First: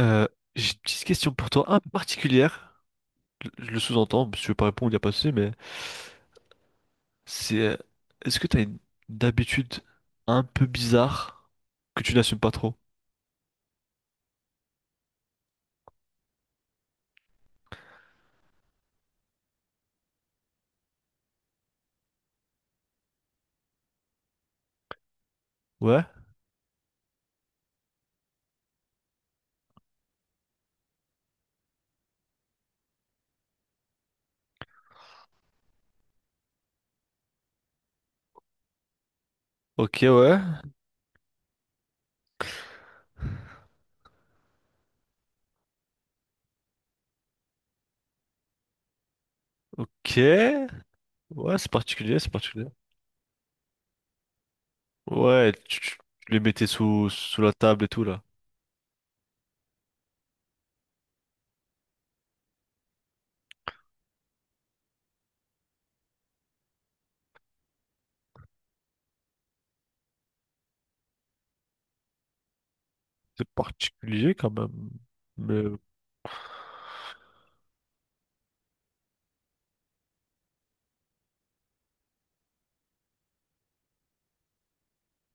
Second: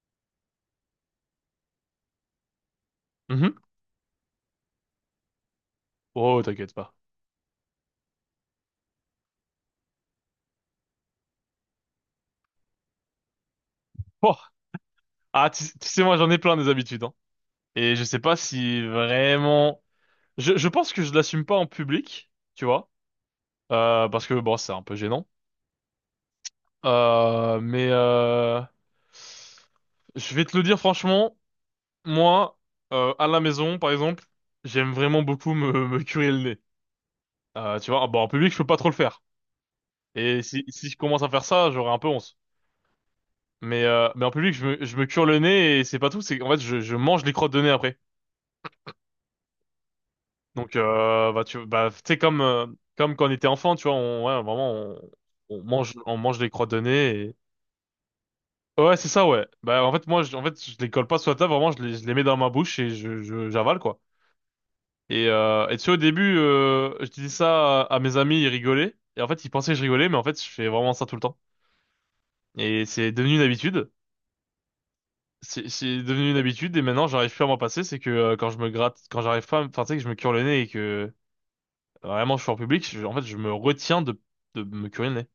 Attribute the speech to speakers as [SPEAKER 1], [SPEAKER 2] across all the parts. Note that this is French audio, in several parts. [SPEAKER 1] Euh, j'ai une petite question pour toi, un peu particulière.
[SPEAKER 2] Mhm.
[SPEAKER 1] Je le sous-entends, si tu veux pas répondre, il n'y a pas de souci, mais
[SPEAKER 2] Oh, t'inquiète pas.
[SPEAKER 1] c'est est-ce que tu as une habitude un peu bizarre que tu n'assumes pas trop?
[SPEAKER 2] Oh. Ah, tu sais, moi, j'en ai plein des habitudes, hein. Et je sais pas si vraiment. Je pense que je l'assume pas en public, tu vois. Parce que, bon, c'est un peu gênant.
[SPEAKER 1] Ouais,
[SPEAKER 2] Mais je vais te le dire franchement, moi, à la maison, par exemple, j'aime vraiment beaucoup me curer le nez. Tu vois, ah, bon, en public, je peux pas trop le faire.
[SPEAKER 1] ok, ouais,
[SPEAKER 2] Et si je commence à faire ça, j'aurai un peu honte. Mais en public, je me cure le nez et c'est pas tout, c'est qu'en fait, je mange les crottes de nez après.
[SPEAKER 1] ok,
[SPEAKER 2] Donc, bah,
[SPEAKER 1] ouais, c'est
[SPEAKER 2] tu
[SPEAKER 1] particulier,
[SPEAKER 2] sais,
[SPEAKER 1] c'est
[SPEAKER 2] comme,
[SPEAKER 1] particulier.
[SPEAKER 2] euh, comme quand on était enfant, tu vois, ouais, vraiment, on,
[SPEAKER 1] Ouais,
[SPEAKER 2] on mange, on
[SPEAKER 1] tu
[SPEAKER 2] mange
[SPEAKER 1] les
[SPEAKER 2] les
[SPEAKER 1] mettais
[SPEAKER 2] crottes de nez. Et.
[SPEAKER 1] sous la table et tout là.
[SPEAKER 2] Ouais, c'est ça, ouais. Bah, en fait, moi, je, en fait, je les colle pas sur la table, vraiment, je les mets dans ma bouche et j'avale, quoi. Et tu sais, au début, je disais ça à mes amis, ils rigolaient. Et en fait, ils pensaient que je rigolais, mais en fait, je fais vraiment ça tout le temps. Et c'est devenu une
[SPEAKER 1] C'est
[SPEAKER 2] habitude.
[SPEAKER 1] particulier quand même. Mais.
[SPEAKER 2] C'est devenu une habitude et maintenant, j'arrive plus à m'en passer. C'est que quand je me gratte, quand j'arrive pas, enfin, tu sais, que je me cure le nez et que vraiment, je suis en public, en fait, je me retiens de me curer le nez.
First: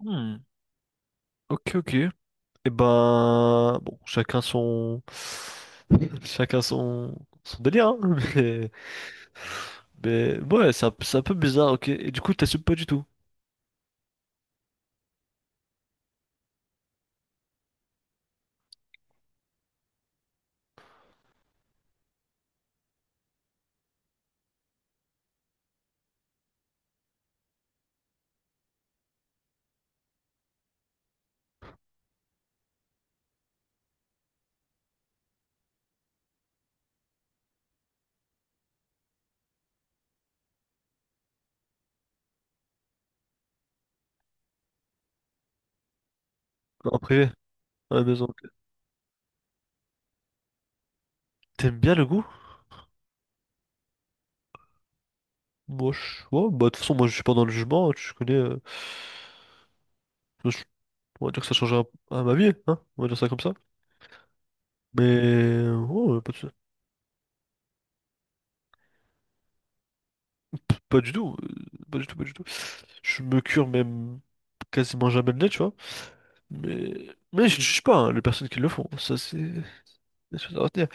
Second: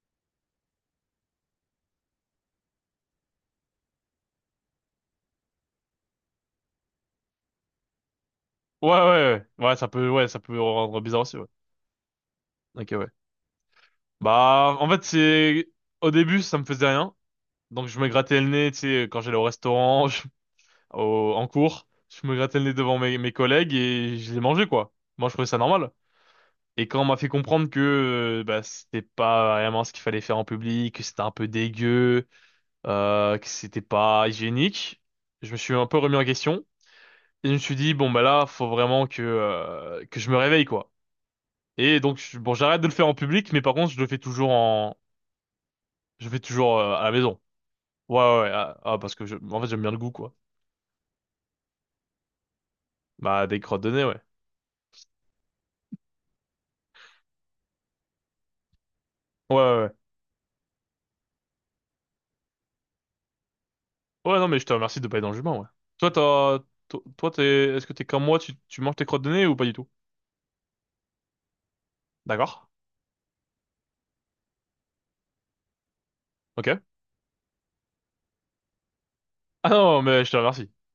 [SPEAKER 1] Hmm, ok, ok. Eh ben, bon, chacun son, chacun son, son délire, hein, mais,
[SPEAKER 2] Ouais, ouais, ouais, ouais, ça peut, ouais,
[SPEAKER 1] mais
[SPEAKER 2] ça peut
[SPEAKER 1] ouais, c'est
[SPEAKER 2] rendre
[SPEAKER 1] c'est
[SPEAKER 2] bizarre
[SPEAKER 1] un peu
[SPEAKER 2] aussi, ouais.
[SPEAKER 1] bizarre, ok. Et du coup, t'assumes pas du
[SPEAKER 2] Ok,
[SPEAKER 1] tout,
[SPEAKER 2] ouais. Bah, en fait, c'est, au début, ça me faisait rien. Donc, je me grattais le nez, tu sais, quand j'allais au restaurant, en cours, je me grattais le nez devant mes collègues et je les mangeais, quoi. Moi, je trouvais ça normal. Et quand on m'a fait comprendre que, bah, c'était pas vraiment ce qu'il fallait faire en public, que c'était un peu dégueu, que c'était pas hygiénique, je me suis un peu remis en question. Et je me suis dit, bon, bah là, faut vraiment que je me réveille, quoi. Et donc, bon, j'arrête de le faire en public, mais par contre, je le fais toujours
[SPEAKER 1] en
[SPEAKER 2] à la
[SPEAKER 1] privé,
[SPEAKER 2] maison.
[SPEAKER 1] à la
[SPEAKER 2] Ouais,
[SPEAKER 1] maison.
[SPEAKER 2] ouais,
[SPEAKER 1] Ok.
[SPEAKER 2] ouais. Ah, ah, parce que je, en fait, j'aime bien le goût, quoi.
[SPEAKER 1] T'aimes bien le goût?
[SPEAKER 2] Bah, des crottes de nez, ouais.
[SPEAKER 1] Moi, ouais, bah, de toute façon, moi, je suis pas dans le jugement, hein, tu connais.
[SPEAKER 2] Ouais, ouais, ouais.
[SPEAKER 1] Je- on va dire que ça change à ma vie, hein, on va dire ça comme ça.
[SPEAKER 2] Ouais, non, mais je te remercie de pas être dans le jument, ouais.
[SPEAKER 1] Mais
[SPEAKER 2] Toi,
[SPEAKER 1] ouais,
[SPEAKER 2] t'as, to- toi, t'es, est-ce que t'es comme moi, tu manges tes crottes de nez ou pas du tout?
[SPEAKER 1] pas du tout, pas du tout, pas du tout.
[SPEAKER 2] D'accord.
[SPEAKER 1] Je me cure même quasiment jamais le nez, tu vois.
[SPEAKER 2] Ok.
[SPEAKER 1] Mais je ne juge pas hein, les personnes qui le font. Ça, c'est
[SPEAKER 2] Ah non, mais je te
[SPEAKER 1] des choses à
[SPEAKER 2] remercie.
[SPEAKER 1] retenir.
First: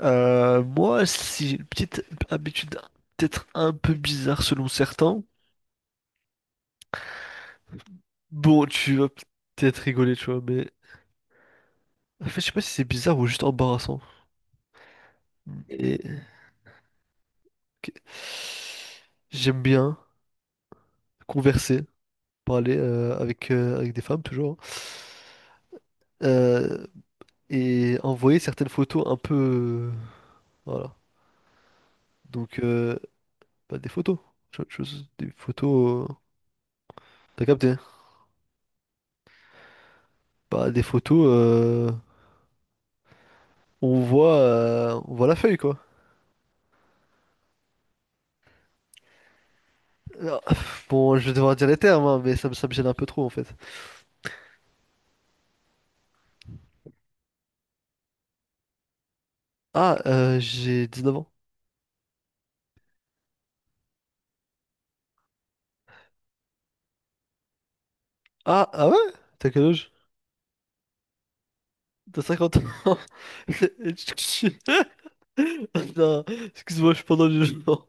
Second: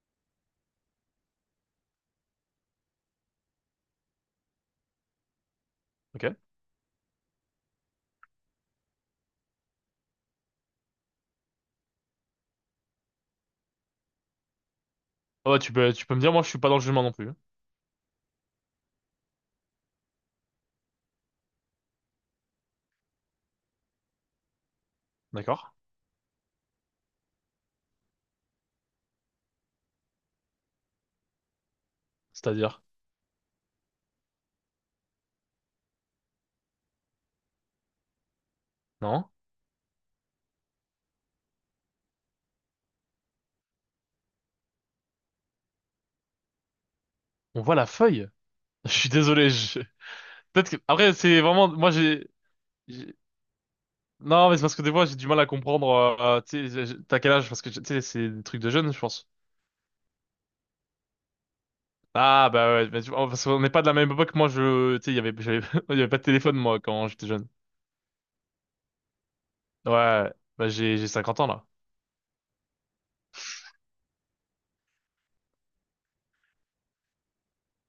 [SPEAKER 1] Moi, si j'ai une petite habitude peut-être un peu bizarre selon certains,
[SPEAKER 2] Ok.
[SPEAKER 1] bon, tu vas peut-être rigoler, tu vois, mais en fait, je sais pas si c'est bizarre ou juste embarrassant.
[SPEAKER 2] Ah ouais, tu peux,
[SPEAKER 1] Et
[SPEAKER 2] tu peux me dire, moi, je suis pas dans le jument non plus, hein.
[SPEAKER 1] ok. J'aime bien converser, parler avec, avec des femmes toujours, hein.
[SPEAKER 2] D'accord.
[SPEAKER 1] Euh, et envoyer certaines photos un peu, voilà. Donc,
[SPEAKER 2] C'est-à-dire,
[SPEAKER 1] bah, des photos. Tu vois, des photos, t'as capté? Hein.
[SPEAKER 2] non?
[SPEAKER 1] Bah, des photos. On voit, on voit la feuille, quoi.
[SPEAKER 2] On voit la feuille. Je suis désolé.
[SPEAKER 1] Alors,
[SPEAKER 2] Peut-être que, après,
[SPEAKER 1] bon, je vais
[SPEAKER 2] c'est
[SPEAKER 1] devoir dire
[SPEAKER 2] vraiment,
[SPEAKER 1] les
[SPEAKER 2] moi,
[SPEAKER 1] termes, hein,
[SPEAKER 2] j'ai,
[SPEAKER 1] mais ça me gêne un peu
[SPEAKER 2] j'ai-
[SPEAKER 1] trop, en fait.
[SPEAKER 2] Non, mais c'est parce que des fois, j'ai du mal à comprendre. Tu sais, t'as quel âge? Parce que tu sais, c'est des trucs de jeunes, je pense.
[SPEAKER 1] Ah, j'ai 9 ans.
[SPEAKER 2] Ah, bah ouais, mais oh, parce qu'on n'est pas de la même époque. Moi, je, tu sais, il y avait, j'avais- il y avait pas de téléphone, moi, quand j'étais jeune.
[SPEAKER 1] Ah, ah ouais? T'as quel âge?
[SPEAKER 2] Ouais, bah j'ai 50 ans, là.
[SPEAKER 1] T'as 50 ans. Non, excuse-moi, je suis pendant le jugement.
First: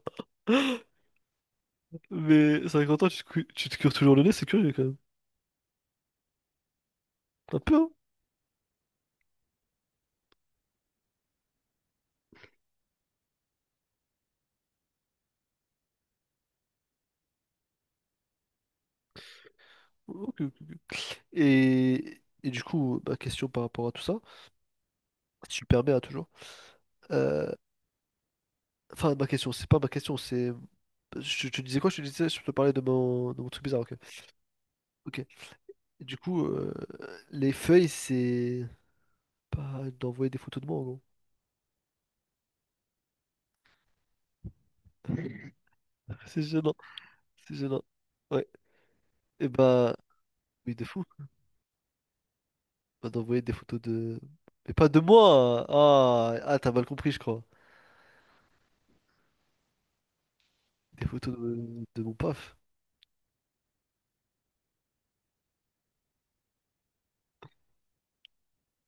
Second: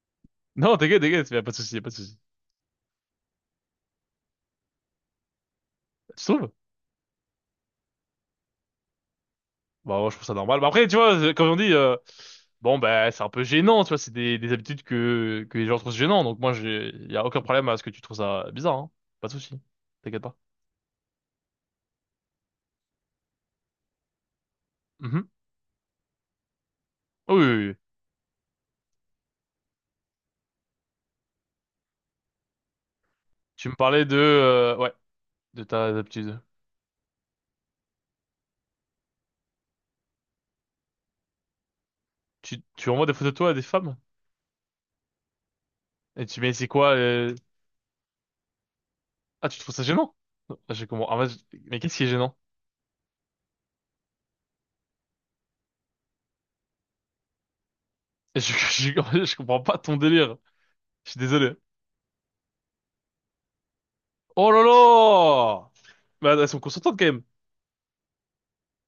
[SPEAKER 2] Non, t'inquiète, t'inquiète, y a pas de souci, y a pas de souci.
[SPEAKER 1] Mais 50 ans, tu te cures toujours le nez, c'est curieux, quand même.
[SPEAKER 2] Tu trouves?
[SPEAKER 1] Un peu, hein?
[SPEAKER 2] Bah, moi, je trouve ça normal. Bah, après, tu vois, comme on dit, bon, bah, c'est un peu gênant, tu vois, c'est des habitudes que les gens trouvent gênant. Donc, moi, y a aucun problème à ce que tu trouves ça bizarre, hein. Pas de souci. T'inquiète pas.
[SPEAKER 1] Ok, ok, ok. Et du coup, ma question par rapport à tout ça,
[SPEAKER 2] Mhm.
[SPEAKER 1] super bien, toujours.
[SPEAKER 2] Oui, oui,
[SPEAKER 1] Euh,
[SPEAKER 2] oui.
[SPEAKER 1] Enfin, ma question, c'est pas ma question, c'est. Je te disais quoi? Je te disais, je te parlais de de mon truc
[SPEAKER 2] Tu me
[SPEAKER 1] bizarre, ok.
[SPEAKER 2] parlais de, ouais.
[SPEAKER 1] Ok.
[SPEAKER 2] De ta
[SPEAKER 1] Et du
[SPEAKER 2] aptitude?
[SPEAKER 1] coup, les feuilles, c'est. Pas d'envoyer des photos de moi, en gros.
[SPEAKER 2] Tu envoies des photos de toi à des femmes? Et tu,
[SPEAKER 1] C'est
[SPEAKER 2] mais c'est
[SPEAKER 1] gênant.
[SPEAKER 2] quoi, euh.
[SPEAKER 1] C'est gênant. Ouais. Et
[SPEAKER 2] Ah, tu trouves ça
[SPEAKER 1] bah.
[SPEAKER 2] gênant?
[SPEAKER 1] Oui, de
[SPEAKER 2] Je
[SPEAKER 1] fou.
[SPEAKER 2] comprends. Ah, moi, Mais qu'est-ce qui est gênant?
[SPEAKER 1] Bah, d'envoyer des photos de. Mais pas de moi! Ah, t'as mal compris, je crois.
[SPEAKER 2] Je comprends pas ton délire.
[SPEAKER 1] Des
[SPEAKER 2] Je suis
[SPEAKER 1] photos
[SPEAKER 2] désolé.
[SPEAKER 1] de mon paf.
[SPEAKER 2] Oh là là! Bah elles sont consentantes quand même.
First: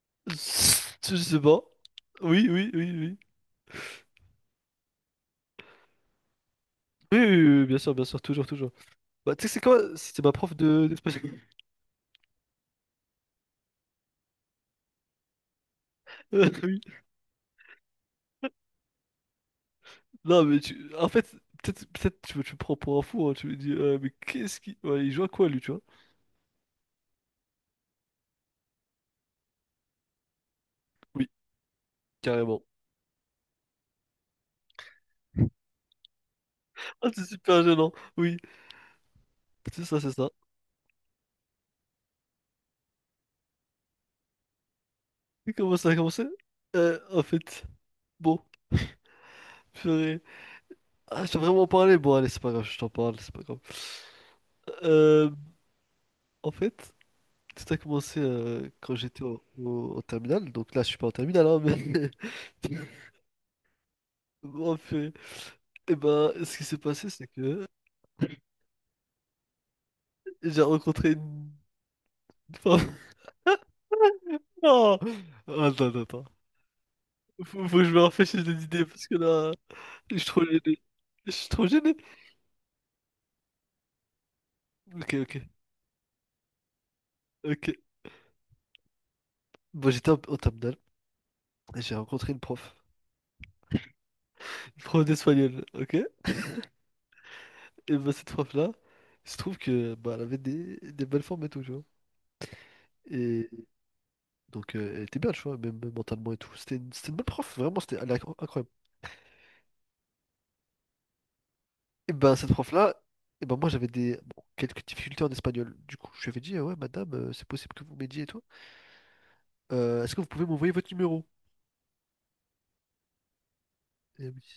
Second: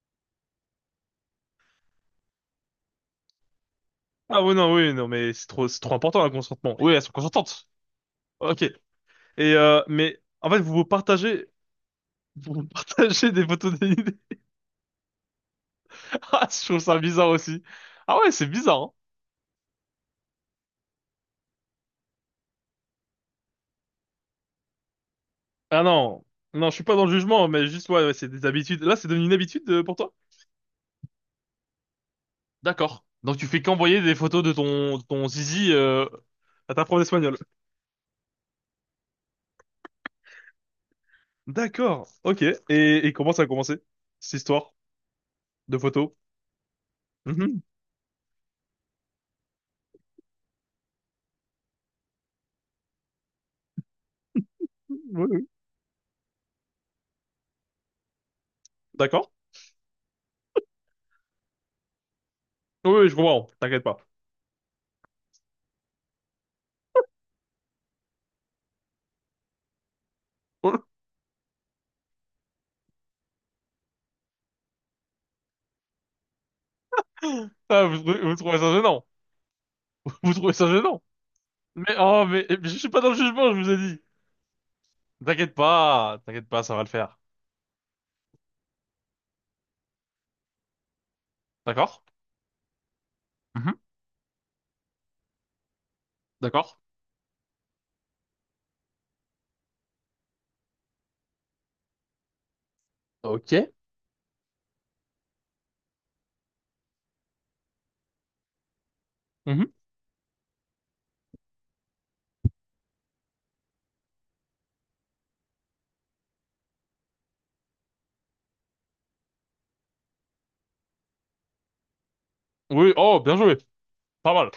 [SPEAKER 1] Je sais pas. Oui, oui, oui, oui.
[SPEAKER 2] Ah oui, non, oui, non, mais c'est trop important, le consentement. Oui, elles sont
[SPEAKER 1] Oui, oui, oui, oui,
[SPEAKER 2] consentantes.
[SPEAKER 1] bien sûr, toujours,
[SPEAKER 2] Ok.
[SPEAKER 1] toujours. Bah, tu sais,
[SPEAKER 2] Et,
[SPEAKER 1] c'est quoi?
[SPEAKER 2] mais,
[SPEAKER 1] C'était ma
[SPEAKER 2] en
[SPEAKER 1] prof
[SPEAKER 2] fait, vous vous
[SPEAKER 1] de d'espagnol.
[SPEAKER 2] partagez, vous vous partagez des photos dénudées. Ah, je trouve ça bizarre aussi. Ah ouais, c'est bizarre, hein.
[SPEAKER 1] Non, mais en fait, peut-être tu me prends pour un fou, hein, tu me dis, mais qu'est-ce qui. Ouais, il joue à quoi lui, tu vois?
[SPEAKER 2] Ah non. Non, je suis pas dans le jugement, mais juste, ouais, ouais, c'est des habitudes. Là, c'est devenu une habitude pour toi?
[SPEAKER 1] Oui, carrément.
[SPEAKER 2] D'accord. Donc tu fais qu'envoyer des photos de ton zizi à ta prof
[SPEAKER 1] Ah, c'est
[SPEAKER 2] d'espagnol.
[SPEAKER 1] super gênant, oui, c'est ça, c'est ça.
[SPEAKER 2] D'accord. Ok. Et comment ça a commencé? Cette histoire
[SPEAKER 1] Et comment
[SPEAKER 2] de
[SPEAKER 1] ça a
[SPEAKER 2] photos?
[SPEAKER 1] commencé? En
[SPEAKER 2] Mhm.
[SPEAKER 1] fait, bon, purée. Ah, je t'ai vraiment parlé, bon, allez, c'est pas grave, je t'en parle, c'est pas grave.
[SPEAKER 2] Oui,
[SPEAKER 1] Euh,
[SPEAKER 2] oui.
[SPEAKER 1] en fait, tout a commencé quand j'étais
[SPEAKER 2] D'accord.
[SPEAKER 1] au terminal, donc là, je suis pas en terminal, hein. mais.
[SPEAKER 2] Oui, oui, je comprends. T'inquiète pas.
[SPEAKER 1] Bon, purée. Et ben, ce qui s'est passé, c'est que j'ai rencontré une femme. Non! Oh, attends, attends, attends. Faut que
[SPEAKER 2] Ah,
[SPEAKER 1] je me
[SPEAKER 2] vous
[SPEAKER 1] rafraîchisse
[SPEAKER 2] trouvez
[SPEAKER 1] des
[SPEAKER 2] ça
[SPEAKER 1] idées
[SPEAKER 2] gênant?
[SPEAKER 1] parce que là, je suis
[SPEAKER 2] Vous
[SPEAKER 1] trop
[SPEAKER 2] trouvez ça
[SPEAKER 1] gêné.
[SPEAKER 2] gênant?
[SPEAKER 1] Je suis trop
[SPEAKER 2] Mais
[SPEAKER 1] gêné.
[SPEAKER 2] oh, mais je suis pas dans le jugement, je vous ai dit.
[SPEAKER 1] Ok, ok,
[SPEAKER 2] T'inquiète pas, ça va le faire.
[SPEAKER 1] ok. Bon, j'étais en terminale et j'ai
[SPEAKER 2] D'accord?
[SPEAKER 1] rencontré une prof.
[SPEAKER 2] Mhm.
[SPEAKER 1] Une prof d'espagnol, ok?
[SPEAKER 2] D'accord.
[SPEAKER 1] Et bah, cette prof-là, il se trouve que bah, elle avait des belles formes et tout, tu vois. Et
[SPEAKER 2] Ok.
[SPEAKER 1] donc, elle était bien, tu vois, même mentalement et tout. C'était une bonne prof, vraiment, c'était, elle est incroyable.
[SPEAKER 2] Mhm.
[SPEAKER 1] Et ben, cette prof-là, et ben, moi, j'avais des bon, quelques difficultés en espagnol. Du coup, je lui avais dit, ah ouais, madame, c'est possible que vous m'aidiez et tout. Est-ce que vous pouvez m'envoyer votre numéro?
[SPEAKER 2] Oui, oh, bien joué.
[SPEAKER 1] Et,
[SPEAKER 2] Pas
[SPEAKER 1] oui.
[SPEAKER 2] mal.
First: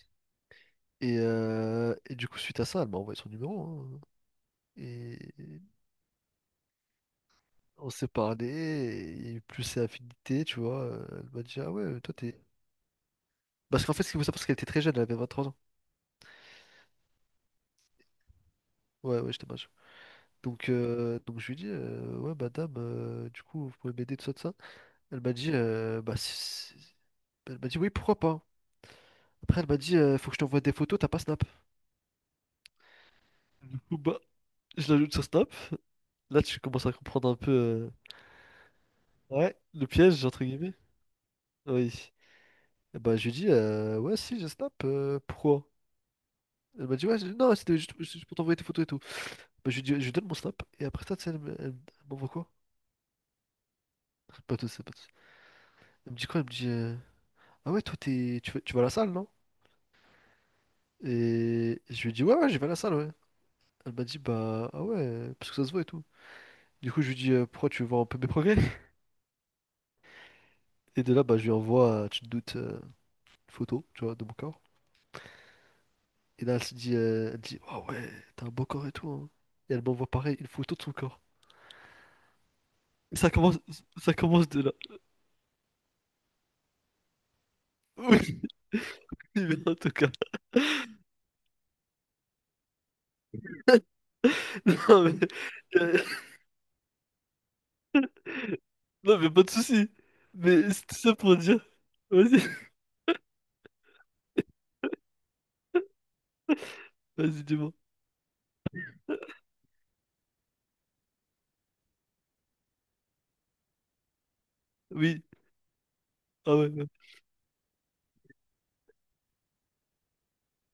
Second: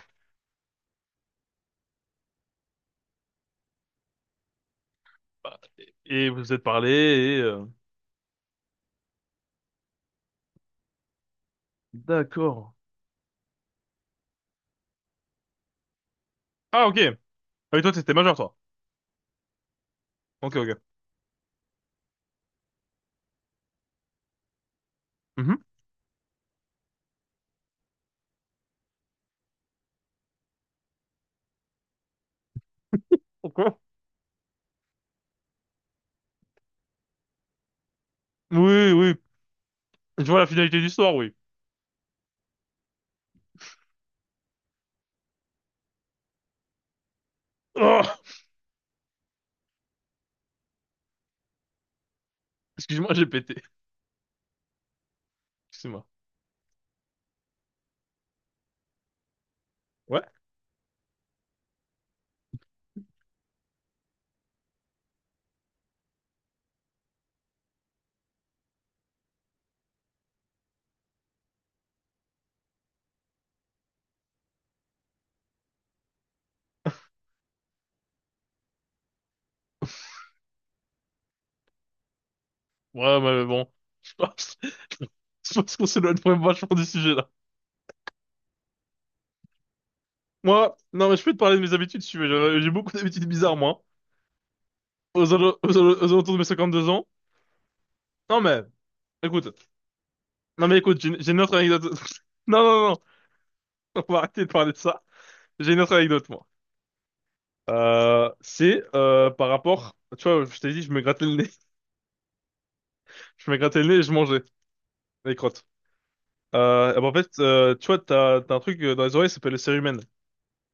[SPEAKER 1] Et du coup, suite à ça, elle m'a envoyé son numéro. Hein. Et
[SPEAKER 2] Bah, et vous vous êtes parlé.
[SPEAKER 1] on s'est parlé, et il y a eu plus ses affinités, tu vois. Elle m'a dit, ah ouais, toi t'es.
[SPEAKER 2] D'accord.
[SPEAKER 1] Parce qu'en fait, ce qu'il faut savoir, c'est qu'elle était très jeune, elle avait 23 ans.
[SPEAKER 2] Ah, ok. Ah oui, toi, t'étais majeur, toi.
[SPEAKER 1] Ouais, ouais, j'étais mage.
[SPEAKER 2] Ok,
[SPEAKER 1] Donc,
[SPEAKER 2] ok.
[SPEAKER 1] donc je lui ai dit, ouais, madame, du coup, vous pouvez m'aider, tout ça, tout ça. Elle m'a dit,
[SPEAKER 2] Mhm.
[SPEAKER 1] bah, si- elle m'a dit, oui, pourquoi pas. Après, elle m'a dit, faut que je t'envoie des photos, t'as pas Snap. Du
[SPEAKER 2] Ok.
[SPEAKER 1] coup, bah, je l'ajoute sur Snap. Là, tu commences à comprendre un peu,
[SPEAKER 2] Oui, oui.
[SPEAKER 1] ouais, le piège,
[SPEAKER 2] Je vois
[SPEAKER 1] entre
[SPEAKER 2] la
[SPEAKER 1] guillemets.
[SPEAKER 2] finalité de l'histoire, oui.
[SPEAKER 1] Oui. Bah, je lui dis, ouais, si, j'ai snap, pourquoi? Elle m'a dit, ouais, non, c'était
[SPEAKER 2] Oh
[SPEAKER 1] juste pour t'envoyer tes photos et tout. Bah, je lui dis, je lui donne mon snap, et après ça, tu sais, elle m'envoie quoi?
[SPEAKER 2] excuse-moi, j'ai pété.
[SPEAKER 1] Pas tout, ça pas tout. Ça.
[SPEAKER 2] Excuse-moi.
[SPEAKER 1] Elle me dit quoi? Elle me dit, ah ouais, toi, t'es, tu vas à la salle, non?
[SPEAKER 2] Ouais.
[SPEAKER 1] Et je lui dis, ouais, ouais, je vais à la salle, ouais. Elle m'a dit, bah, ah ouais, parce que ça se voit et tout. Du coup, je lui dis, pourquoi tu veux voir un peu mes progrès? Et de là, bah, je lui envoie, tu te doutes, une photo, tu vois, de mon corps. Et là, elle se dit, elle dit, ah ouais, t'as un beau corps et tout, hein. Et elle m'envoie pareil, une photo de son corps.
[SPEAKER 2] Ouais,
[SPEAKER 1] Ça
[SPEAKER 2] mais
[SPEAKER 1] commence,
[SPEAKER 2] bon.
[SPEAKER 1] ça
[SPEAKER 2] Je
[SPEAKER 1] commence
[SPEAKER 2] pense,
[SPEAKER 1] de là.
[SPEAKER 2] je pense qu'on s'éloigne vraiment vachement du sujet, là.
[SPEAKER 1] Oui, mais en tout cas.
[SPEAKER 2] Moi, non, mais je peux te parler de mes habitudes, si tu veux. J'ai beaucoup d'habitudes bizarres, moi.
[SPEAKER 1] Non, mais,
[SPEAKER 2] Aux, alo- aux,
[SPEAKER 1] euh,
[SPEAKER 2] alo- aux alentours de mes 52 ans. Non, mais,
[SPEAKER 1] non, mais pas de
[SPEAKER 2] écoute.
[SPEAKER 1] soucis.
[SPEAKER 2] Non,
[SPEAKER 1] Mais
[SPEAKER 2] mais
[SPEAKER 1] c'est tout
[SPEAKER 2] écoute,
[SPEAKER 1] ça
[SPEAKER 2] j'ai
[SPEAKER 1] pour
[SPEAKER 2] une autre
[SPEAKER 1] dire.
[SPEAKER 2] anecdote.
[SPEAKER 1] Vas-y,
[SPEAKER 2] Non, non, non. On va arrêter de parler de ça. J'ai une autre anecdote, moi.
[SPEAKER 1] vas-y, dis-moi.
[SPEAKER 2] C'est par rapport. Tu vois, je t'ai dit, je me grattais le nez. Je me grattais le nez et je mangeais.
[SPEAKER 1] Oui.
[SPEAKER 2] Les crottes.
[SPEAKER 1] Ah ouais. Ouais,
[SPEAKER 2] Bah, en fait, tu vois, t'as un truc dans les oreilles, ça s'appelle le cérumen.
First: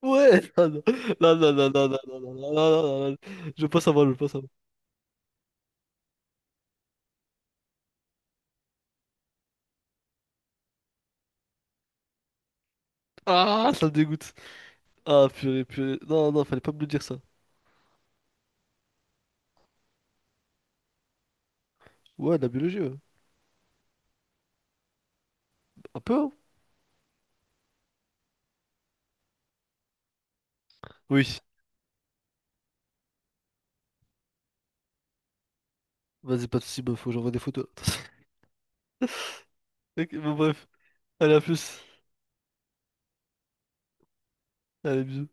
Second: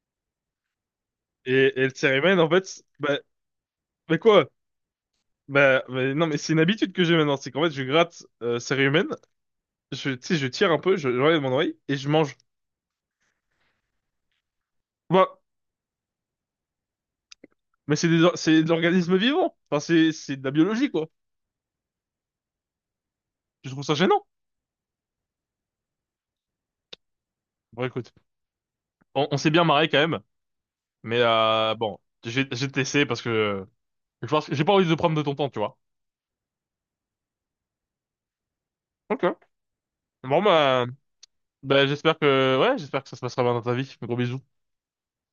[SPEAKER 1] ouais, non, non, non, non,
[SPEAKER 2] Et
[SPEAKER 1] non,
[SPEAKER 2] le
[SPEAKER 1] non, non, non, non,
[SPEAKER 2] cérumen, en
[SPEAKER 1] non,
[SPEAKER 2] fait,
[SPEAKER 1] non, non, non.
[SPEAKER 2] bah,
[SPEAKER 1] Je veux pas savoir, je veux
[SPEAKER 2] mais
[SPEAKER 1] pas
[SPEAKER 2] quoi?
[SPEAKER 1] savoir.
[SPEAKER 2] Bah, mais non, mais c'est une habitude que j'ai maintenant, c'est qu'en fait, je gratte cérumen, tu sais, je tire un peu, je regarde mon oreille, et je mange.
[SPEAKER 1] Ah, ça me dégoûte. Ah,
[SPEAKER 2] Bah,
[SPEAKER 1] purée, purée. Non, non, fallait pas me le dire ça.
[SPEAKER 2] mais c'est de l'organisme vivant. Enfin, c'est de la biologie, quoi.
[SPEAKER 1] Ouais, la biologie, ouais.
[SPEAKER 2] Je trouve ça gênant.
[SPEAKER 1] Un peu, hein.
[SPEAKER 2] Bon, écoute, on s'est bien marré quand même, mais
[SPEAKER 1] Oui.
[SPEAKER 2] bon, j'ai testé parce que je pense que j'ai pas envie de prendre de ton temps, tu vois.
[SPEAKER 1] Vas-y, pas de soucis, bah, faut que j'envoie des photos.
[SPEAKER 2] Ok.
[SPEAKER 1] Ok, bon,
[SPEAKER 2] Bon,
[SPEAKER 1] bref.
[SPEAKER 2] bah,
[SPEAKER 1] Allez, à plus.
[SPEAKER 2] bah j'espère que, ouais, j'espère que ça se passera bien dans ta vie. Gros bisous.
[SPEAKER 1] Allez, bisous.